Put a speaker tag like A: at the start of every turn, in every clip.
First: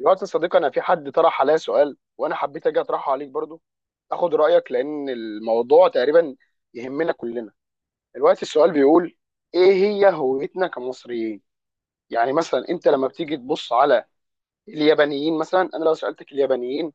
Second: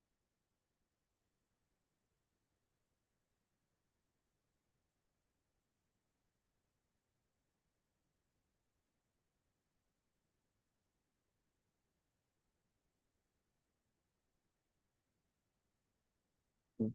A: الوقت يا صديقي، انا في حد طرح عليا سؤال وانا حبيت اجي اطرحه عليك برضو، اخد رايك لان الموضوع تقريبا يهمنا كلنا. الوقت السؤال بيقول: ايه هي هويتنا كمصريين؟ يعني مثلا انت لما بتيجي تبص على اليابانيين مثلا، انا لو سالتك اليابانيين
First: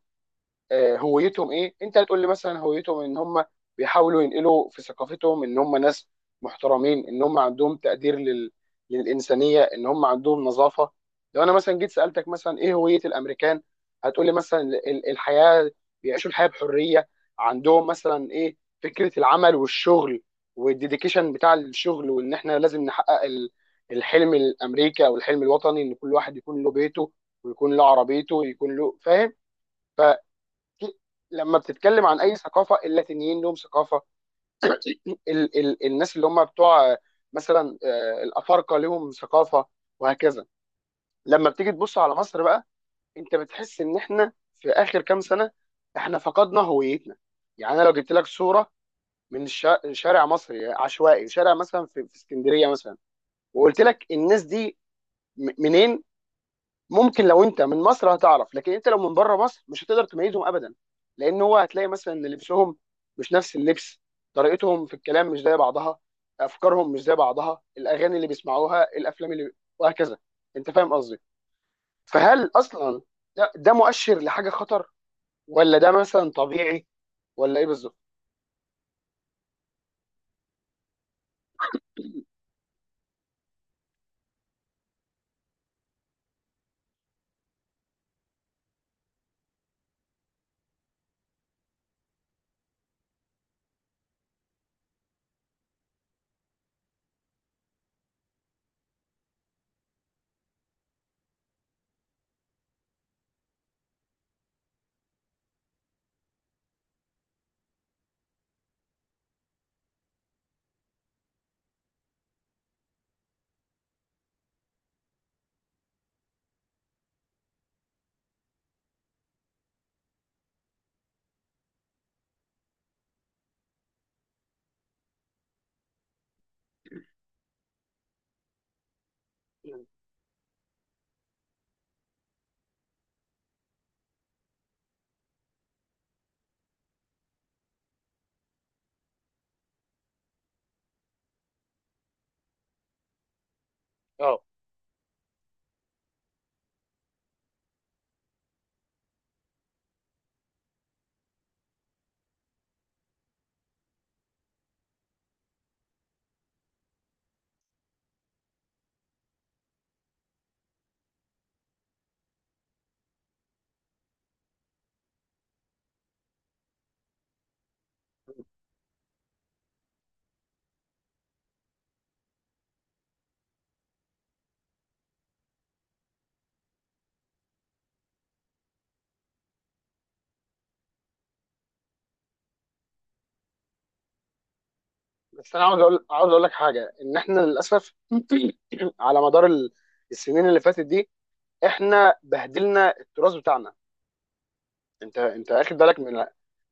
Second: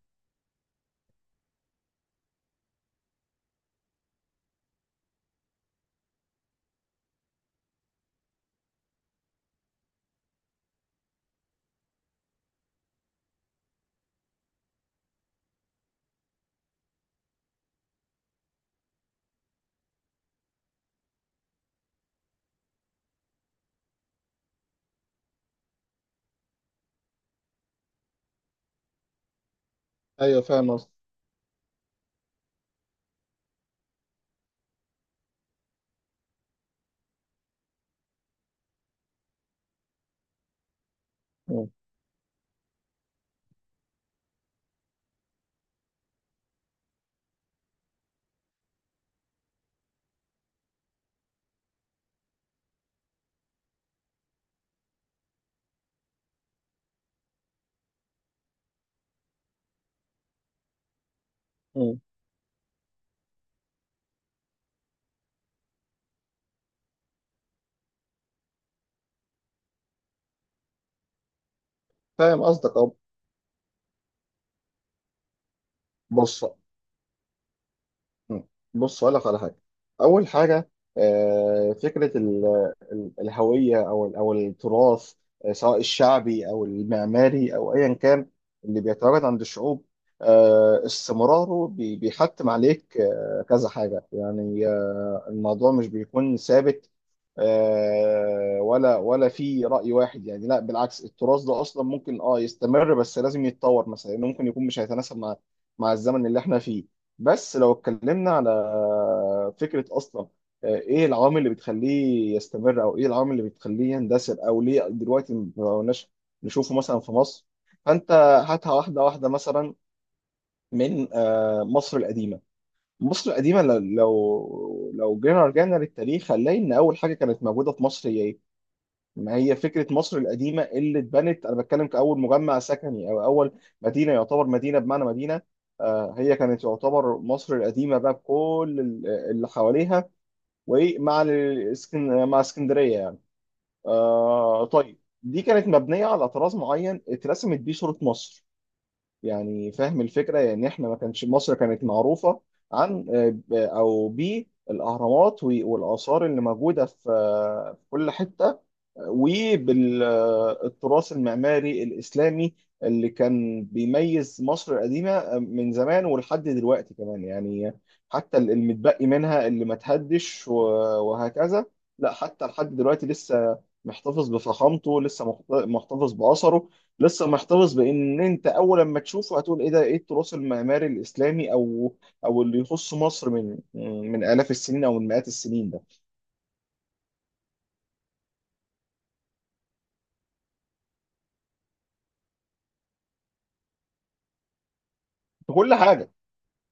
A: هويتهم ايه، انت هتقول لي مثلا هويتهم ان هم بيحاولوا ينقلوا في ثقافتهم ان هم ناس محترمين، ان هم عندهم تقدير لل... للانسانيه، ان هم عندهم نظافه. لو انا مثلا جيت سالتك مثلا ايه هويه الامريكان، هتقول لي مثلا الحياه، بيعيشوا الحياه بحريه، عندهم مثلا ايه فكره العمل والشغل والديديكيشن بتاع الشغل، وان احنا لازم نحقق الحلم الامريكي او الحلم الوطني، ان كل واحد يكون له بيته ويكون له عربيته ويكون له فاهم.
B: ايوه، فاهم قصدك.
A: في لما بتتكلم عن اي ثقافه، اللاتينيين لهم ثقافه، ال الناس اللي هم بتوع مثلا الافارقه لهم ثقافه، وهكذا. لما
B: مم.
A: بتيجي تبص على مصر بقى، انت بتحس ان احنا في اخر كام سنه احنا فقدنا هويتنا. يعني انا لو جبت لك صوره من شارع مصري عشوائي، شارع مثلا في اسكندريه مثلا، وقلت لك الناس دي منين، ممكن لو انت من مصر هتعرف، لكن انت لو من بره مصر مش هتقدر تميزهم ابدا. لان هو هتلاقي
B: مم.
A: مثلا ان لبسهم مش نفس اللبس، طريقتهم في الكلام مش زي بعضها، افكارهم مش زي بعضها، الاغاني اللي بيسمعوها، الافلام اللي وهكذا. انت فاهم قصدي؟
B: فاهم
A: فهل
B: قصدك، اه.
A: اصلا ده مؤشر لحاجه خطر، ولا ده مثلا
B: بص.
A: طبيعي، ولا ايه بالظبط؟
B: مم. بص، أقول لك على حاجة. أول حاجة، فكرة الهوية أو أو التراث، سواء الشعبي أو المعماري أو أيا كان، اللي بيتواجد عند الشعوب. استمراره بيحتم عليك كذا حاجة، يعني الموضوع مش بيكون ثابت ولا في رأي واحد، يعني لا، بالعكس، التراث ده أصلا ممكن يستمر، بس لازم يتطور مثلا، لأنه ممكن يكون مش هيتناسب مع الزمن اللي احنا فيه. بس لو اتكلمنا على فكرة أصلا، إيه العوامل اللي بتخليه يستمر أو إيه العوامل اللي بتخليه يندثر، أو ليه دلوقتي ما بقناش نشوفه مثلا في مصر؟ فأنت، هاتها واحدة واحدة مثلا، من مصر القديمة. مصر القديمة، لو جينا رجعنا للتاريخ، هنلاقي إن أول حاجة كانت موجودة في مصر، ما هي فكرة مصر القديمة اللي اتبنت. أنا بتكلم كأول مجمع سكني، أو أول مدينة، يعتبر مدينة بمعنى مدينة. هي كانت يعتبر مصر القديمة بقى، بكل اللي حواليها، ومع مع اسكندرية يعني.
A: اه،
B: طيب، دي كانت مبنية على طراز معين، اترسمت بيه صورة مصر، يعني فاهم الفكرة؟ يعني إحنا ما كانش مصر كانت معروفة عن أو بالأهرامات والآثار اللي موجودة في كل حتة، وبالتراث المعماري الإسلامي اللي كان بيميز مصر القديمة من زمان ولحد دلوقتي كمان، يعني حتى المتبقي منها اللي ما تهدش وهكذا. لا، حتى لحد دلوقتي لسه محتفظ بفخامته، لسه محتفظ بأثره، لسه محتفظ بإن أنت أول لما تشوفه هتقول إيه ده، إيه التراث المعماري الإسلامي أو اللي يخص مصر من آلاف السنين، أو من مئات
A: بس انا
B: السنين
A: عاوز
B: ده،
A: اقول، عاوز اقول لك حاجه: ان احنا للاسف على مدار السنين اللي فاتت دي احنا بهدلنا التراث بتاعنا. انت
B: في كل
A: اخد بالك
B: حاجة.
A: من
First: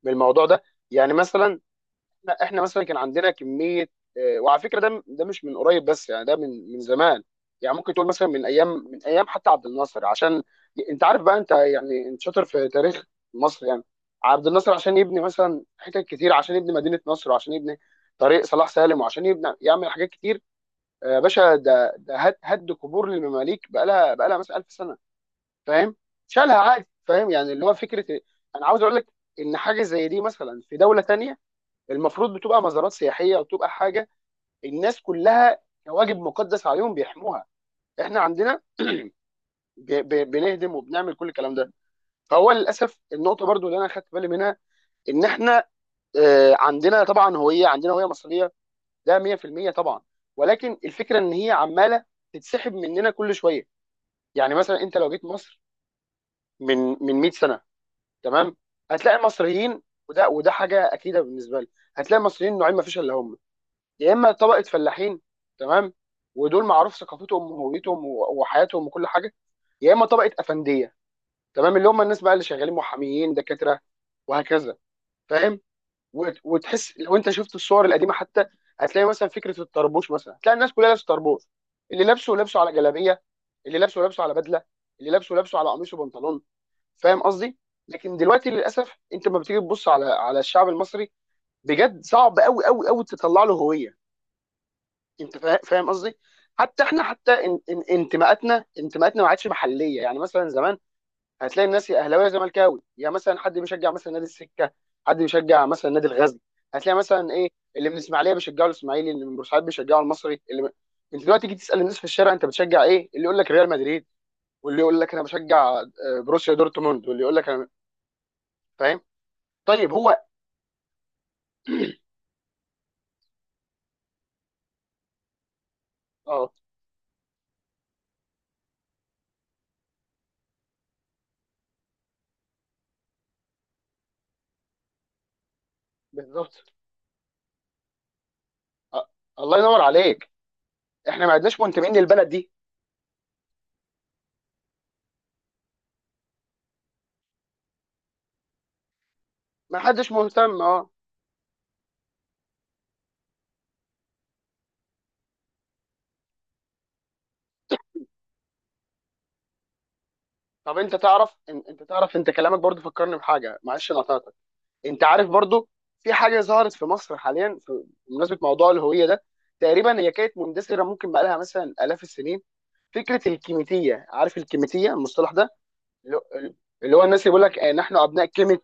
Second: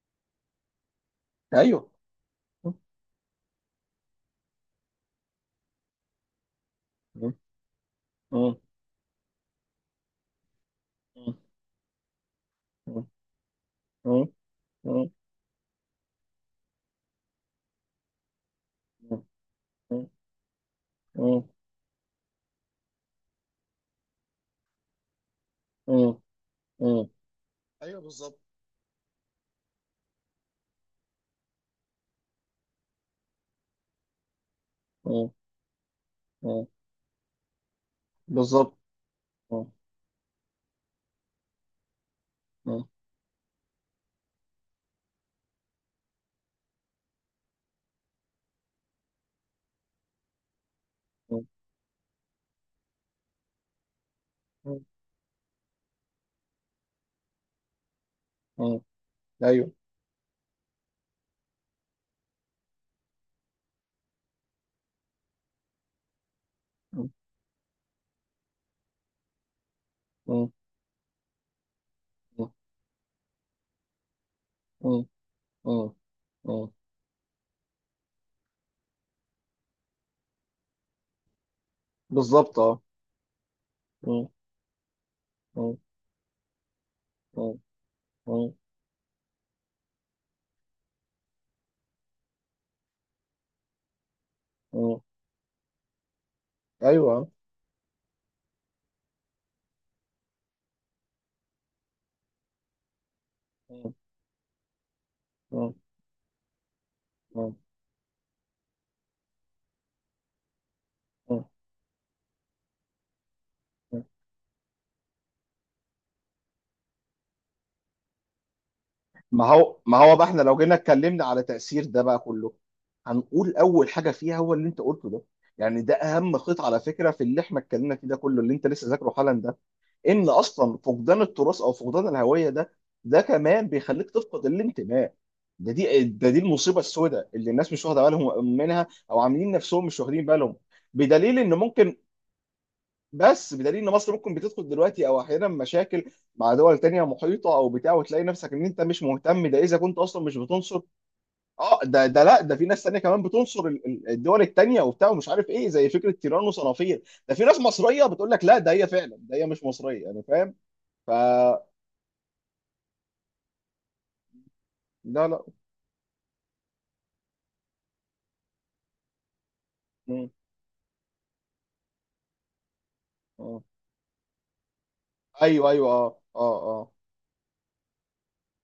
A: من الموضوع ده؟ يعني مثلا
B: أيوه.
A: احنا مثلا كان عندنا كميه، وعلى فكره ده مش من قريب بس، يعني ده من من زمان، يعني ممكن تقول مثلا من ايام، من ايام حتى عبد الناصر، عشان انت عارف
B: ايوه،
A: بقى، انت يعني انت شاطر في تاريخ مصر يعني. عبد الناصر عشان يبني مثلا حتت كتير، عشان يبني مدينه نصر وعشان يبني طريق صلاح سالم وعشان يبني يعمل حاجات كتير، يا باشا ده ده هد قبور للمماليك بقى لها، بقى لها مثلا 1000 سنه، فاهم؟ شالها عادي، فاهم؟ يعني اللي هو فكره إيه؟
B: بالظبط.
A: انا عاوز اقول لك ان حاجه زي دي مثلا في دوله تانية المفروض بتبقى مزارات سياحيه، وتبقى حاجه الناس
B: بالظبط.
A: كلها كواجب
B: ايوه.
A: مقدس عليهم بيحموها. احنا عندنا
B: بالظبط. اه.
A: بنهدم وبنعمل كل الكلام ده. فهو للاسف النقطه برضو اللي انا خدت بالي منها ان احنا عندنا طبعا هويه، عندنا هويه مصريه، ده 100% طبعا، ولكن الفكره ان هي عماله تتسحب مننا كل شويه. يعني مثلا انت لو جيت مصر من من 100 سنه، تمام، هتلاقي
B: ايوه.
A: المصريين، وده وده حاجه اكيده بالنسبه لي، هتلاقي المصريين نوعين ما فيش الا هم: يا اما طبقه فلاحين، تمام، ودول معروف ثقافتهم وهويتهم وحياتهم وكل حاجه، يا اما طبقه افنديه، تمام، اللي هم الناس بقى اللي شغالين محاميين دكاتره وهكذا، فاهم؟ وتحس لو انت شفت الصور القديمه حتى، هتلاقي مثلا فكره الطربوش مثلا، هتلاقي الناس كلها لابسه طربوش، اللي لابسه لابسه على جلابيه، اللي لابسه لابسه على بدله، اللي لابسه لابسه على قميص وبنطلون، فاهم قصدي؟ لكن دلوقتي للاسف انت لما بتيجي تبص على الشعب المصري، بجد صعب قوي قوي قوي تطلع له هويه، انت فاهم قصدي؟ حتى احنا، حتى ان انتماءاتنا، انتماءاتنا ما عادش محليه. يعني مثلا زمان هتلاقي الناس يا اهلاويه يا زملكاوي، يا مثلا حد بيشجع مثلا نادي السكه، حد بيشجع مثلا نادي الغزل، هتلاقي مثلا ايه، اللي من الاسماعيليه بيشجعوا الاسماعيلي، اللي من بورسعيد بيشجعوا المصري، اللي من... انت دلوقتي تيجي تسال الناس في الشارع انت بتشجع ايه، اللي يقول لك ريال مدريد، واللي يقول لك انا بشجع بروسيا دورتموند، واللي يقول لك انا، فاهم؟
B: ما هو
A: طيب
B: ما هو
A: هو
B: بقى احنا لو جينا اتكلمنا على تأثير ده بقى كله، هنقول أول حاجة فيها هو اللي أنت قلته ده، يعني ده أهم
A: اه،
B: خيط على فكرة في اللي احنا اتكلمنا فيه ده كله، اللي أنت لسه ذاكره حالا ده، إن أصلا فقدان التراث أو فقدان الهوية ده، ده كمان بيخليك تفقد الانتماء. ده دي
A: بالظبط.
B: المصيبة السوداء، اللي الناس مش واخدة بالهم منها،
A: أ-
B: أو عاملين
A: الله ينور
B: نفسهم مش واخدين
A: عليك.
B: بالهم،
A: احنا ما
B: بدليل إن
A: عدناش
B: ممكن.
A: منتمين للبلد دي.
B: بس بدليل ان مصر ممكن بتدخل دلوقتي، او احيانا مشاكل مع دول تانية محيطه او بتاع، وتلاقي نفسك ان انت مش مهتم، ده اذا
A: ما
B: كنت
A: حدش
B: اصلا مش
A: مهتم،
B: بتنصر.
A: اه.
B: اه، ده لا، ده في ناس تانية كمان بتنصر الدول التانية وبتاع، ومش عارف ايه، زي فكره تيران وصنافير، ده في ناس مصريه بتقول لك لا، ده هي فعلا، ده هي مش مصريه يعني، فاهم؟
A: طب انت
B: ف
A: تعرف انت تعرف، انت كلامك برضو فكرني بحاجه، معلش انا قطعتك، انت
B: لا،
A: عارف
B: لا.
A: برضو في حاجه ظهرت في مصر حاليا بمناسبه موضوع الهويه ده، تقريبا هي
B: مم.
A: كانت مندثره ممكن بقى لها مثلا الاف السنين: فكره
B: آه.
A: الكيميتيه، عارف الكيميتيه المصطلح ده؟
B: ايوه، ايوه،
A: اللي
B: اه،
A: هو،
B: اه،
A: الناس اللي بيقول لك نحن ابناء كلمه،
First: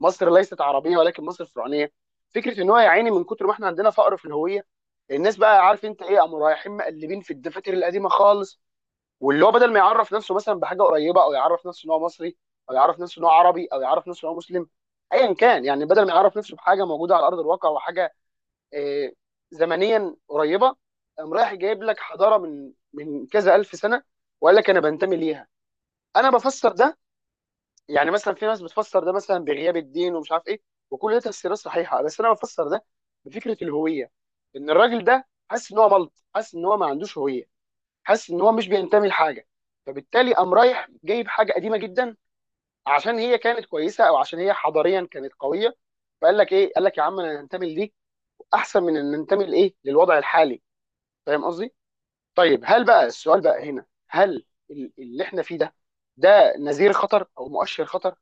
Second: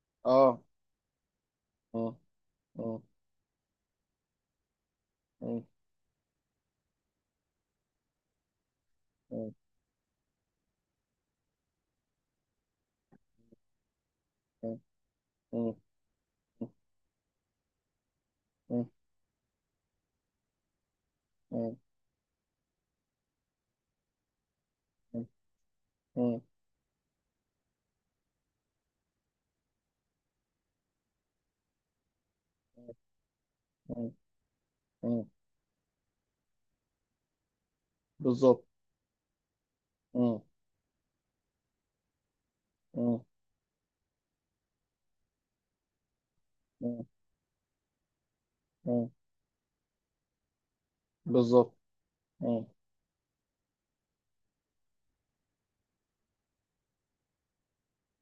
A: مصر ليست
B: اه،
A: عربيه ولكن مصر فرعونيه.
B: اه،
A: فكره ان هو يا
B: اه،
A: عيني من كتر ما احنا عندنا فقر في الهويه، الناس
B: اه،
A: بقى، عارف انت ايه، قاموا رايحين مقلبين في الدفاتر القديمه خالص،
B: اه،
A: واللي
B: اه،
A: هو بدل ما يعرف نفسه مثلا بحاجه قريبه، او يعرف نفسه ان هو مصري، او يعرف نفسه ان هو عربي، او يعرف نفسه ان هو مسلم،
B: اه،
A: ايا كان
B: اه،
A: يعني، بدل ما يعرف نفسه بحاجه موجوده على ارض الواقع وحاجه
B: اه،
A: آه، زمنيا قريبه، قام رايح
B: اه،
A: جايب لك حضاره من من كذا الف سنه وقال لك انا بنتمي ليها. انا
B: اه،
A: بفسر ده، يعني مثلا في ناس بتفسر ده مثلا بغياب الدين ومش عارف ايه، وكل ده تفسيرات صحيحه، بس انا بفسر ده بفكره الهويه:
B: اه،
A: ان الراجل
B: اه.
A: ده حاسس ان هو ملط، حاسس ان هو ما عندوش هويه، حاسس ان هو
B: بالظبط.
A: مش بينتمي لحاجه، فبالتالي قام رايح جايب حاجه قديمه جدا عشان هي كانت كويسه، او عشان هي حضاريا كانت قويه، فقال لك ايه، قال لك يا
B: مم.
A: عم انا انتمي لدي احسن من
B: مم.
A: ان انتمي لايه، للوضع الحالي، فاهم قصدي؟
B: بالظبط.
A: طيب
B: مم.
A: هل بقى، السؤال بقى هنا، هل اللي احنا فيه ده، ده نذير خطر او مؤشر خطر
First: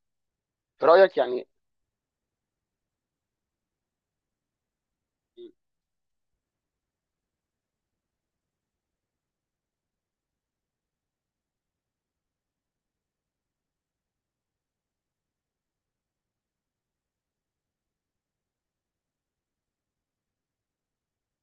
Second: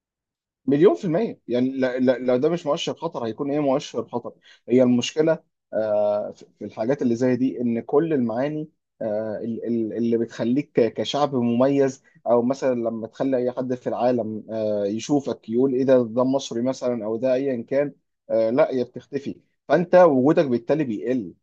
A: في
B: مليون في
A: رايك
B: المية
A: يعني؟
B: يعني. لا، لا، لو ده مش مؤشر خطر، هيكون ايه مؤشر خطر؟ هي المشكلة في الحاجات اللي زي دي، ان كل المعاني اللي بتخليك كشعب مميز، او مثلا لما تخلي اي حد في العالم يشوفك يقول ايه ده، ده مصري مثلا او ده ايا كان، لا، هي بتختفي، فانت وجودك بالتالي بيقل،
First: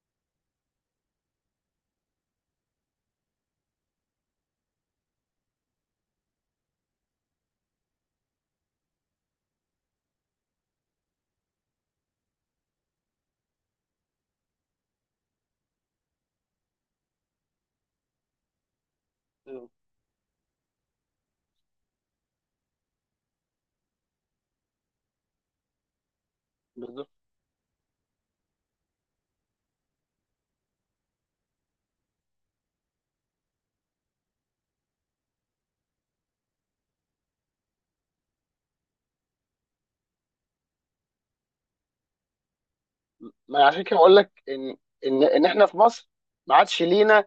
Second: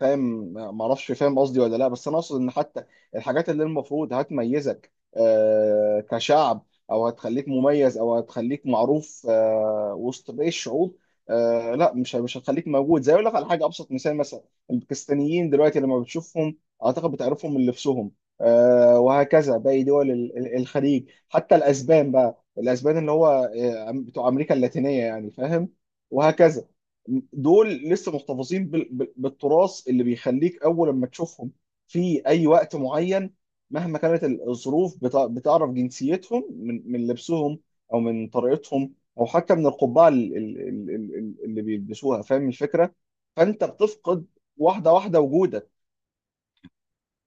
B: فاهم؟ ما اعرفش، فاهم قصدي ولا لا؟ بس انا اقصد ان حتى الحاجات اللي المفروض هتميزك كشعب، او هتخليك مميز، او هتخليك معروف وسط باقي الشعوب، لا، مش هتخليك موجود. زي، اقول لك على حاجه، ابسط مثال مثلا الباكستانيين، دلوقتي لما بتشوفهم اعتقد بتعرفهم من لبسهم، وهكذا
A: مم.
B: باقي دول الخليج، حتى الاسبان بقى، الاسبان اللي هو بتوع امريكا اللاتينيه، يعني فاهم؟ وهكذا.
A: بالظبط.
B: دول لسه محتفظين بالتراث، اللي بيخليك اول لما تشوفهم في اي وقت معين، مهما كانت الظروف، بتعرف جنسيتهم من لبسهم، او من طريقتهم، او حتى من القبعه اللي بيلبسوها، فاهم الفكره؟ فانت
A: ما عشان كده بقول
B: بتفقد
A: لك ان
B: واحده واحده
A: ان احنا
B: وجودك.
A: في مصر ما عادش لينا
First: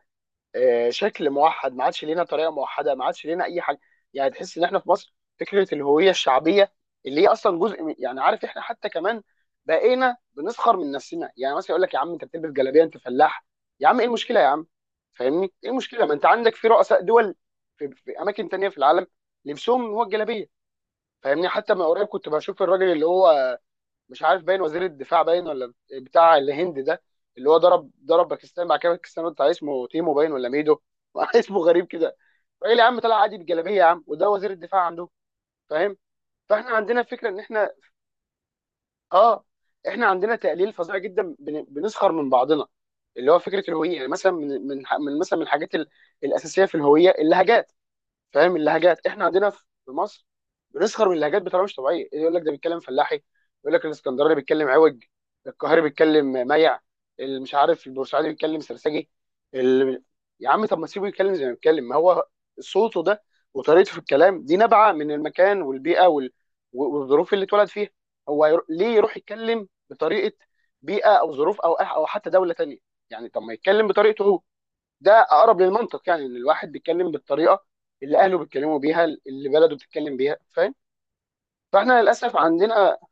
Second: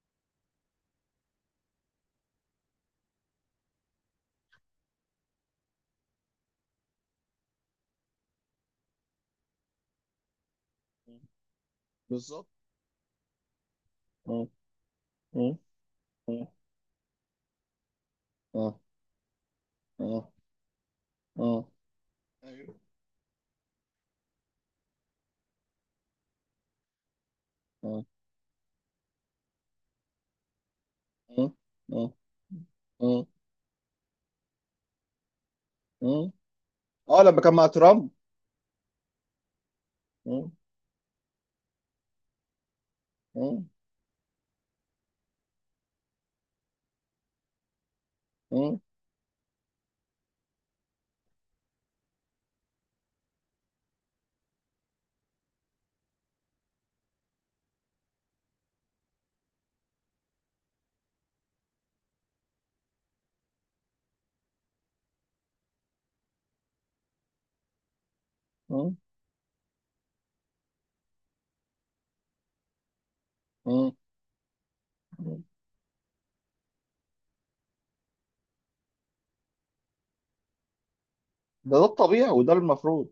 A: شكل موحد، ما عادش لينا طريقه موحده، ما عادش لينا اي حاجه. يعني تحس ان احنا في مصر فكره الهويه الشعبيه اللي هي اصلا جزء من، يعني عارف، احنا حتى كمان بقينا بنسخر من نفسنا. يعني مثلا يقول لك يا عم انت
B: بالظبط.
A: بتلبس جلابيه، انت فلاح. يا عم ايه المشكله يا
B: اه،
A: عم،
B: اه،
A: فاهمني؟ ايه المشكله، ما انت
B: اه،
A: عندك في رؤساء دول في, في اماكن تانية في
B: اه،
A: العالم لبسهم هو
B: اه،
A: الجلابيه. فاهمني؟
B: اه،
A: حتى من قريب كنت بشوف
B: ايوه،
A: الراجل اللي هو مش عارف باين وزير الدفاع باين ولا بتاع الهند ده، اللي هو ضرب
B: اه،
A: باكستان مع كامل باكستان بتاع، اسمه تيمو باين ولا ميدو
B: اه،
A: اسمه غريب
B: اه،
A: كده، راجل يا عم طلع
B: اه،
A: عادي بجلابيه يا عم، وده وزير الدفاع عنده، فاهم؟
B: اه.
A: فاحنا عندنا فكره ان
B: لما كان مع
A: احنا
B: ترامب.
A: اه، احنا عندنا
B: اه،
A: تقليل فظيع جدا، بنسخر من بعضنا. اللي هو
B: اه،
A: فكره الهويه، يعني مثلا من من من مثلا من الحاجات الاساسيه في الهويه: اللهجات. فاهم؟
B: اه.
A: اللهجات احنا عندنا في مصر بنسخر من اللهجات بطريقه مش طبيعيه. إيه، يقول لك ده بيتكلم فلاحي، يقول لك الاسكندراني بيتكلم عوج، القاهري بيتكلم ميع، اللي مش عارف البورسعيدي بيتكلم سرسجي، اللي... يا عم طب ما تسيبه يتكلم زي ما بيتكلم، ما هو صوته ده وطريقته في الكلام دي نابعه من المكان والبيئه وال... والظروف اللي اتولد فيها. هو يرو... ليه
B: مم.
A: يروح يتكلم بطريقه بيئه او ظروف او او حتى دوله تانيه؟ يعني طب ما يتكلم
B: مم.
A: بطريقته هو، ده اقرب للمنطق. يعني ان الواحد بيتكلم بالطريقه اللي اهله بيتكلموا بيها، اللي بلده بتتكلم بيها، فاهم؟
B: ده
A: فاحنا
B: الطبيعي،
A: للاسف
B: وده
A: عندنا
B: المفروض.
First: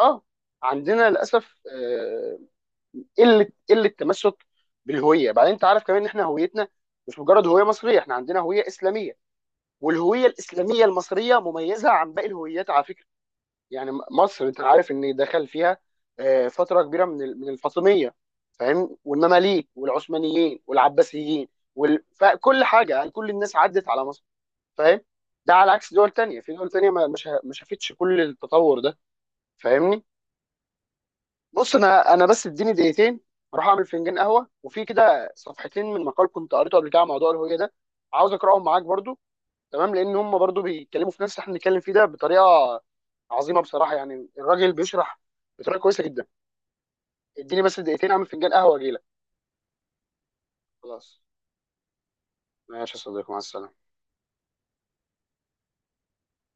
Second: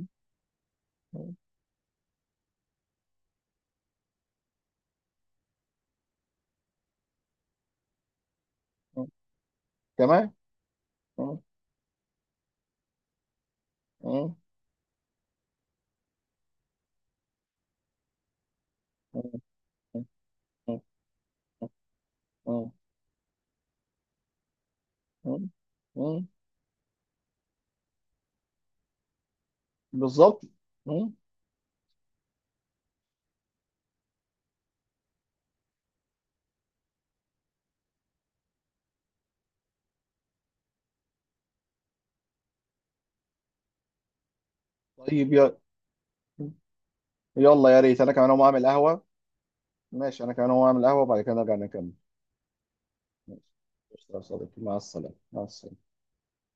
A: اه، عندنا
B: مم.
A: للاسف قله، قله تمسك بالهويه. بعدين انت عارف كمان ان احنا هويتنا مش مجرد هويه مصريه، احنا عندنا هويه
B: مم.
A: اسلاميه، والهويه
B: تمام.
A: الاسلاميه المصريه
B: مم.
A: مميزه عن باقي الهويات على فكره. يعني
B: مم.
A: مصر انت عارف ان دخل فيها فتره كبيره من من الفاطميه، فاهم؟
B: مم.
A: والمماليك والعثمانيين والعباسيين وال... فكل
B: مم.
A: حاجه، يعني كل الناس عدت على مصر، فاهم؟
B: مم.
A: ده على عكس دول
B: مم.
A: تانية، في دول تانية ما ما شافتش كل التطور ده، فاهمني؟
B: بالظبط. مم.
A: بص انا، انا بس اديني دقيقتين اروح اعمل فنجان قهوه، وفي كده صفحتين من مقال كنت قريته قبل كده على موضوع الهويه ده عاوز اقراهم معاك برضو، تمام؟ لان هم برضو بيتكلموا في نفس اللي احنا بنتكلم فيه ده بطريقه عظيمه بصراحه، يعني الراجل بيشرح
B: طيب،
A: بطريقه كويسه جدا. اديني
B: يلا،
A: بس
B: يا ريت
A: دقيقتين
B: انا
A: اعمل
B: كمان اقوم
A: فنجان
B: اعمل
A: قهوه واجي لك.
B: قهوة. ماشي، انا كمان اقوم اعمل قهوة،
A: خلاص،
B: وبعد كده نرجع نكمل.
A: ماشي يا صديقي، مع
B: ماشي.
A: السلامه.
B: قشطة يا صديقي، مع السلامة، مع السلامة.